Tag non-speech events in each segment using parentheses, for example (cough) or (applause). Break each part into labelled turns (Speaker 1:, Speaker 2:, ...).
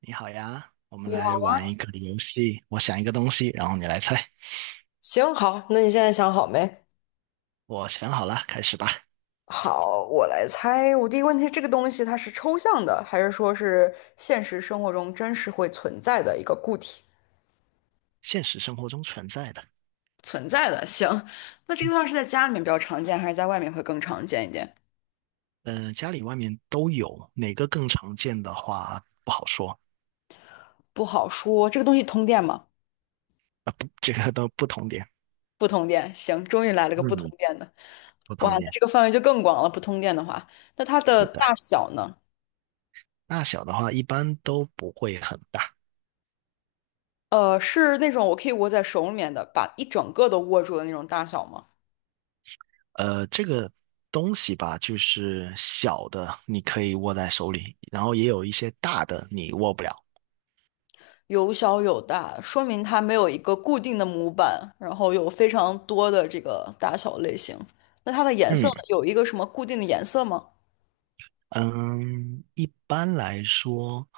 Speaker 1: 你好呀，我们来玩一个游戏。我想一个东西，然后你来猜。
Speaker 2: 行，好，那你现在想好没？
Speaker 1: 我想好了，开始吧。
Speaker 2: 好，我来猜。我第一个问题，这个东西它是抽象的，还是说是现实生活中真实会存在的一个固体？
Speaker 1: 现实生活中存在的，
Speaker 2: 存在的，行。那这个东西是在家里面比较常见，还是在外面会更常见一点？
Speaker 1: 嗯、家里外面都有，哪个更常见的话不好说。
Speaker 2: 不好说。这个东西通电吗？
Speaker 1: 不，这个都不同点。
Speaker 2: 不通电。行，终于来了个不通
Speaker 1: 嗯，
Speaker 2: 电的。
Speaker 1: 不
Speaker 2: 哇，
Speaker 1: 同
Speaker 2: 那
Speaker 1: 点，
Speaker 2: 这个范围就更广了。不通电的话，那它的
Speaker 1: 是的。
Speaker 2: 大小呢？
Speaker 1: 大小的话一般都不会很大。
Speaker 2: 是那种我可以握在手里面的，把一整个都握住的那种大小吗？
Speaker 1: 这个东西吧，就是小的你可以握在手里，然后也有一些大的你握不了。
Speaker 2: 有小有大，说明它没有一个固定的模板，然后有非常多的这个大小类型。那它的颜色
Speaker 1: 嗯，
Speaker 2: 呢，有一个什么固定的颜色吗？
Speaker 1: 嗯，一般来说，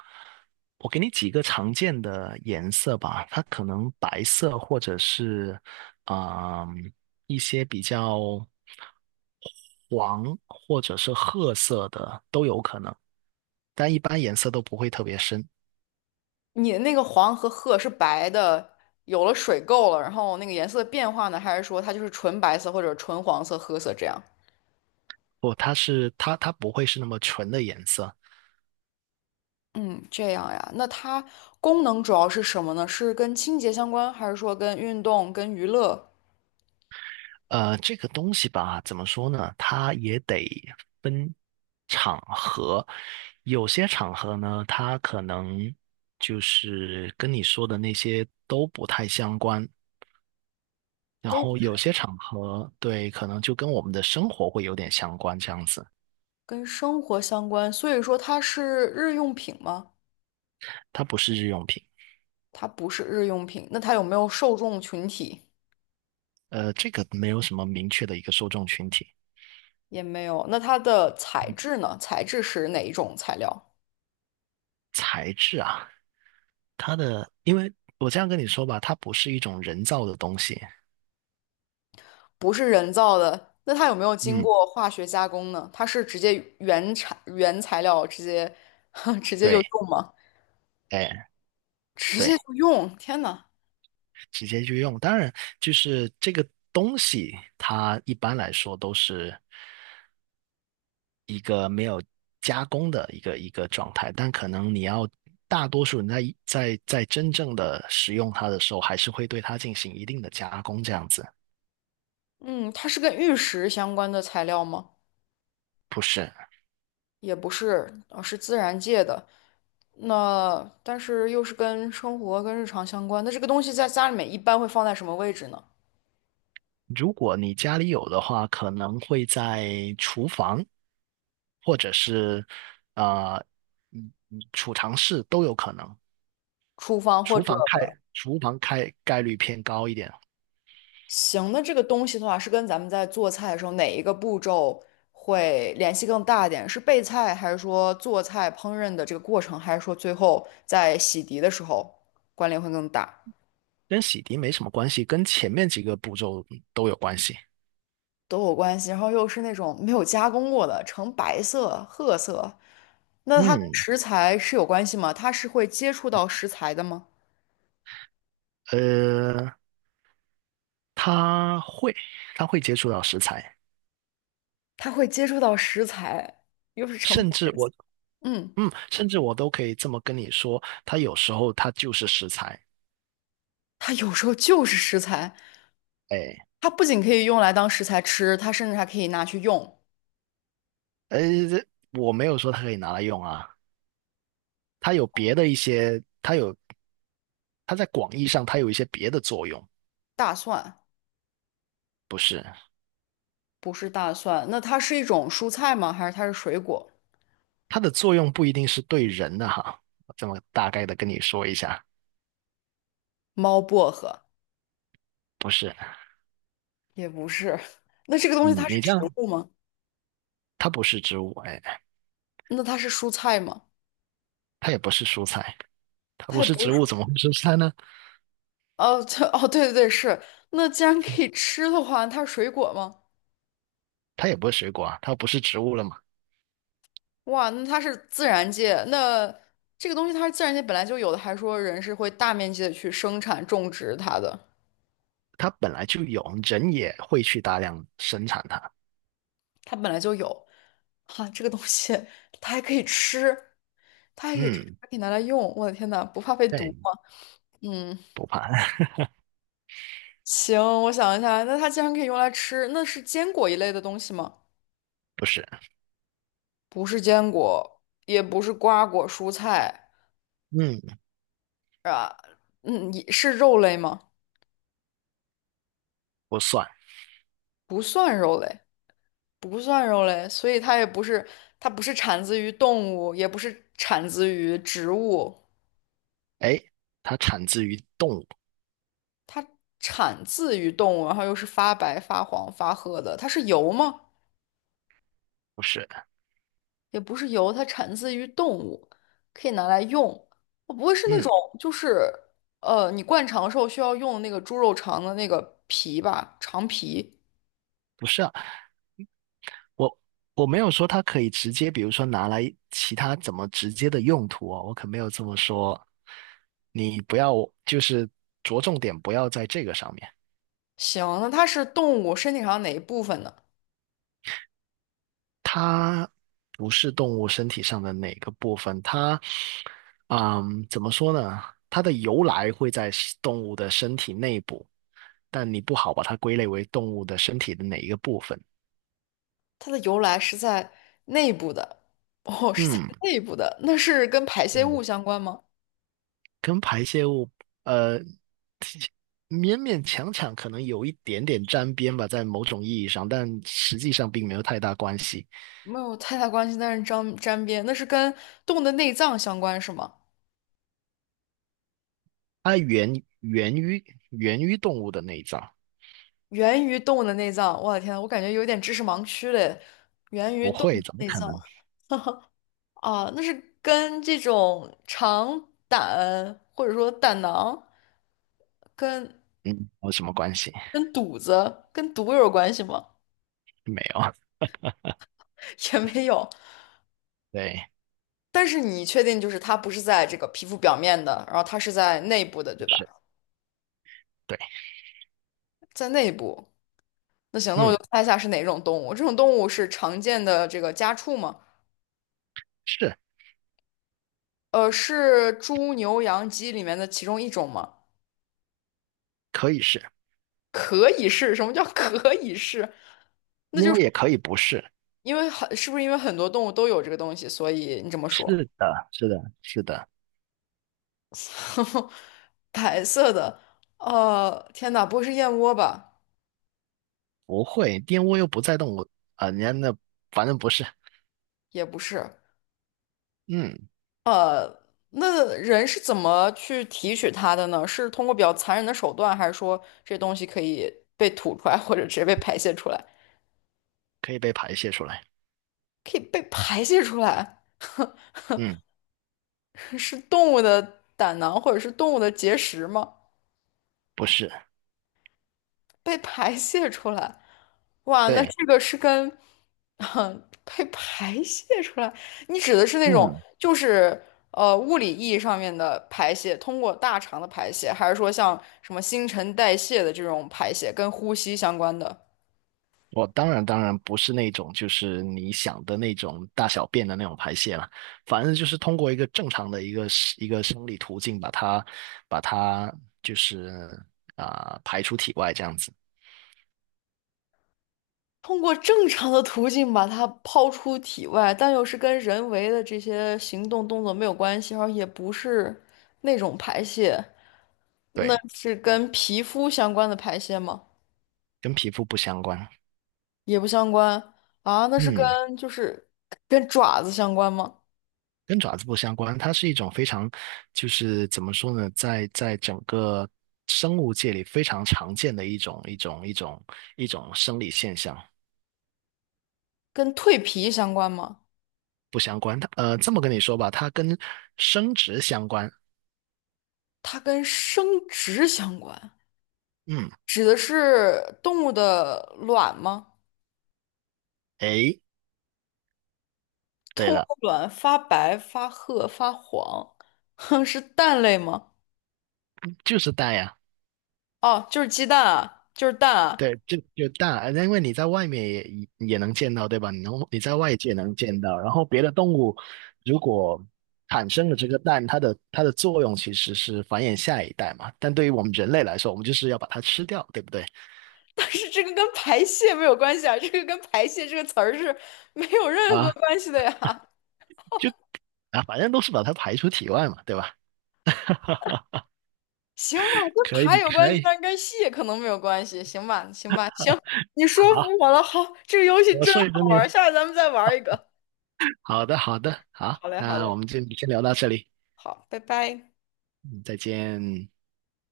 Speaker 1: 我给你几个常见的颜色吧，它可能白色或者是嗯一些比较黄或者是褐色的都有可能，但一般颜色都不会特别深。
Speaker 2: 你那个黄和褐是白的，有了水垢了，然后那个颜色变化呢，还是说它就是纯白色或者纯黄色、褐色这样？
Speaker 1: 不，它不会是那么纯的颜色。
Speaker 2: 嗯，这样呀。那它功能主要是什么呢？是跟清洁相关，还是说跟运动、跟娱乐
Speaker 1: 这个东西吧，怎么说呢？它也得分场合，有些场合呢，它可能就是跟你说的那些都不太相关，然
Speaker 2: 都不
Speaker 1: 后有
Speaker 2: 太
Speaker 1: 些场合，对，可能就跟我们的生活会有点相关，这样子。
Speaker 2: 跟生活相关？所以说它是日用品吗？
Speaker 1: 它不是日用品。
Speaker 2: 它不是日用品，那它有没有受众群体？
Speaker 1: 这个没有什么明确的一个受众群体。
Speaker 2: 也没有。那它的材
Speaker 1: 嗯
Speaker 2: 质呢？材质是哪一种材料？
Speaker 1: 它的，因为我这样跟你说吧，它不是一种人造的东西。
Speaker 2: 不是人造的。那它有没有经
Speaker 1: 嗯，
Speaker 2: 过化学加工呢？它是直接原产原材料直接 (laughs) 直接就
Speaker 1: 对，
Speaker 2: 用吗？
Speaker 1: 哎，
Speaker 2: 直
Speaker 1: 对。
Speaker 2: 接就用？天呐，
Speaker 1: 直接就用。当然，就是这个东西，它一般来说都是一个没有加工的一个状态，但可能你要大多数人在真正的使用它的时候，还是会对它进行一定的加工，这样子。
Speaker 2: 嗯，它是跟玉石相关的材料吗？
Speaker 1: 不是。
Speaker 2: 也不是，是自然界的。那但是又是跟生活跟日常相关。那这个东西在家里面一般会放在什么位置呢？
Speaker 1: 如果你家里有的话，可能会在厨房，或者是呃，储藏室都有可能。
Speaker 2: 厨房或
Speaker 1: 厨
Speaker 2: 者？
Speaker 1: 房开，厨房开概率偏高一点。
Speaker 2: 行，那这个东西的话，是跟咱们在做菜的时候哪一个步骤会联系更大一点？是备菜，还是说做菜烹饪的这个过程，还是说最后在洗涤的时候关联会更大？
Speaker 1: 跟洗涤没什么关系，跟前面几个步骤都有关系。
Speaker 2: 都有关系。然后又是那种没有加工过的，呈白色、褐色，那它跟
Speaker 1: 嗯，
Speaker 2: 食材是有关系吗？它是会接触到食材的吗？
Speaker 1: 呃，他会，他会接触到食材。
Speaker 2: 它会接触到食材，又是成，白
Speaker 1: 甚至
Speaker 2: 的，
Speaker 1: 我，
Speaker 2: 嗯，
Speaker 1: 甚至我都可以这么跟你说，他有时候他就是食材。
Speaker 2: 它有时候就是食材，
Speaker 1: 哎，
Speaker 2: 它不仅可以用来当食材吃，它甚至还可以拿去用。
Speaker 1: 呃，我没有说它可以拿来用啊。它有别的一些，它有，它在广义上它有一些别的作用。
Speaker 2: 大蒜
Speaker 1: 不是。
Speaker 2: 不是大蒜，那它是一种蔬菜吗？还是它是水果？
Speaker 1: 它的作用不一定是对人的哈，我这么大概的跟你说一下。
Speaker 2: 猫薄荷
Speaker 1: 不是，
Speaker 2: 也不是，(laughs) 那这个东西它
Speaker 1: 嗯，
Speaker 2: 是
Speaker 1: 你这
Speaker 2: 植
Speaker 1: 样，
Speaker 2: 物吗？
Speaker 1: 它不是植物，哎。
Speaker 2: 那它是蔬菜吗？
Speaker 1: 它也不是蔬菜，它
Speaker 2: 它
Speaker 1: 不
Speaker 2: 也
Speaker 1: 是
Speaker 2: 不
Speaker 1: 植
Speaker 2: 是
Speaker 1: 物，
Speaker 2: 蔬。
Speaker 1: 怎么会是蔬菜呢？
Speaker 2: 哦，这哦，对对对，是。那既然可以吃的话，它是水果吗？
Speaker 1: 它也不是水果啊，它不是植物了嘛。
Speaker 2: 哇，那它是自然界，那这个东西它是自然界本来就有的，还说人是会大面积的去生产种植它的，
Speaker 1: 它本来就有，人也会去大量生产它。
Speaker 2: 它本来就有。哈、这个东西它还可以吃，它还可以吃，
Speaker 1: 嗯，
Speaker 2: 还可以拿来用。我的天呐，不怕被毒
Speaker 1: 对，
Speaker 2: 吗？嗯，
Speaker 1: 不怕，
Speaker 2: 行，我想一下，那它既然可以用来吃，那是坚果一类的东西吗？
Speaker 1: (laughs) 不是，
Speaker 2: 不是坚果，也不是瓜果蔬菜
Speaker 1: 嗯，
Speaker 2: 啊，嗯，也是肉类吗？
Speaker 1: 不算。
Speaker 2: 不算肉类，不算肉类，所以它也不是，它不是产自于动物，也不是产自于植物，
Speaker 1: 哎，它产自于动物。
Speaker 2: 它产自于动物，然后又是发白、发黄、发褐的，它是油吗？
Speaker 1: 不是，
Speaker 2: 也不是油，它产自于动物，可以拿来用。我不会是那
Speaker 1: 嗯，
Speaker 2: 种就是你灌肠时候需要用那个猪肉肠的那个皮吧，肠皮。
Speaker 1: 我我没有说它可以直接，比如说拿来其他怎么直接的用途哦，我可没有这么说。你不要，就是着重点不要在这个上面。
Speaker 2: 行，那它是动物身体上哪一部分呢？
Speaker 1: 它不是动物身体上的哪个部分。它，怎么说呢？它的由来会在是动物的身体内部，但你不好把它归类为动物的身体的哪一个部分。
Speaker 2: 它的由来是在内部的，哦，是在内部的，那是跟排
Speaker 1: 嗯，
Speaker 2: 泄物相关吗？
Speaker 1: 跟排泄物，呃，勉勉强强可能有一点点沾边吧，在某种意义上，但实际上并没有太大关系。
Speaker 2: 没有太大关系，但是沾沾边，那是跟动物的内脏相关是吗？
Speaker 1: 它源源于源于动物的内脏。
Speaker 2: 源于动物的内脏，我的天，我感觉有点知识盲区嘞。源于
Speaker 1: 不
Speaker 2: 动物
Speaker 1: 会，
Speaker 2: 的
Speaker 1: 怎么
Speaker 2: 内
Speaker 1: 可
Speaker 2: 脏。
Speaker 1: 能？
Speaker 2: 啊，那是跟这种肠胆或者说胆囊跟
Speaker 1: 嗯，有什么关系？
Speaker 2: 肚子跟毒有关系吗？
Speaker 1: 没有。
Speaker 2: (laughs) 也没有。
Speaker 1: 对，
Speaker 2: 但是你确定就是它不是在这个皮肤表面的，然后它是在内部的，对吧？
Speaker 1: 是，对，
Speaker 2: 在内部。那行，那我
Speaker 1: 嗯，
Speaker 2: 就猜一下是哪种动物？这种动物是常见的这个家畜吗？
Speaker 1: 是，
Speaker 2: 是猪、牛、羊、鸡里面的其中一种吗？
Speaker 1: 可以是，
Speaker 2: 可以是，什么叫可以是？
Speaker 1: 因为也可以不是。
Speaker 2: 因为很，是不是因为很多动物都有这个东西，所以你这么说？
Speaker 1: 是的，是的，是的。
Speaker 2: (laughs) 白色的，天哪，不会是燕窝吧？
Speaker 1: 不会，玷污又不在动物。人家那反正不是。
Speaker 2: 也不是，
Speaker 1: 嗯，
Speaker 2: 呃，那人是怎么去提取它的呢？是通过比较残忍的手段，还是说这东西可以被吐出来，或者直接被排泄出来？
Speaker 1: 可以被排泄出来。
Speaker 2: 可以被排泄出来，
Speaker 1: 嗯，
Speaker 2: (laughs) 是动物的胆囊或者是动物的结石吗？
Speaker 1: 不是，
Speaker 2: 被排泄出来，哇，那
Speaker 1: 对，
Speaker 2: 这个是跟，哼，被排泄出来，你指的是那种
Speaker 1: 嗯，
Speaker 2: 就是物理意义上面的排泄，通过大肠的排泄，还是说像什么新陈代谢的这种排泄，跟呼吸相关的？
Speaker 1: 我当然不是那种就是你想的那种大小便的那种排泄了。反正就是通过一个正常的一个生理途径把它把它就是排出体外这样子。
Speaker 2: 通过正常的途径把它抛出体外，但又是跟人为的这些行动动作没有关系，而也不是那种排泄，那
Speaker 1: 对，
Speaker 2: 是跟皮肤相关的排泄吗？
Speaker 1: 跟皮肤不相关。
Speaker 2: 也不相关啊，那是
Speaker 1: 嗯。
Speaker 2: 跟就是跟爪子相关吗？
Speaker 1: 跟爪子不相关。它是一种非常，就是怎么说呢，在整个生物界里非常常见的一种生理现象。
Speaker 2: 跟蜕皮相关吗？
Speaker 1: 不相关。它这么跟你说吧，它跟生殖相关。
Speaker 2: 它跟生殖相关，
Speaker 1: 嗯，
Speaker 2: 指的是动物的卵吗？
Speaker 1: 诶，对
Speaker 2: 动物
Speaker 1: 了。
Speaker 2: 的卵发白、发褐、发黄，哼，是蛋类吗？
Speaker 1: 就是带呀、
Speaker 2: 哦，就是鸡蛋啊，就是蛋啊。
Speaker 1: 对。就大，因为你在外面也能见到，对吧？你在外界能见到，然后别的动物如果产生了这个蛋，它的作用其实是繁衍下一代嘛。但对于我们人类来说，我们就是要把它吃掉，对不对？
Speaker 2: (laughs) 但是这个跟排泄没有关系啊，这个跟排泄这个词儿是没有任何
Speaker 1: 啊，
Speaker 2: 关系的呀。
Speaker 1: 就反正都是把它排出体外嘛，对吧？(laughs)
Speaker 2: 行吧，跟
Speaker 1: 可
Speaker 2: 爬
Speaker 1: 以，
Speaker 2: 有关
Speaker 1: 可
Speaker 2: 系，
Speaker 1: 以。
Speaker 2: 但跟戏可能没有关系。行吧，行吧，行，你说服
Speaker 1: 好，
Speaker 2: 我了。好，这个游戏
Speaker 1: 我
Speaker 2: 真
Speaker 1: 说一个
Speaker 2: 好
Speaker 1: 你。
Speaker 2: 玩儿下次咱们再玩儿一个。
Speaker 1: 好的，好的，好，
Speaker 2: 好嘞，好
Speaker 1: 那我
Speaker 2: 嘞，
Speaker 1: 们就先聊到这里。
Speaker 2: 好，拜拜。
Speaker 1: 嗯，再见。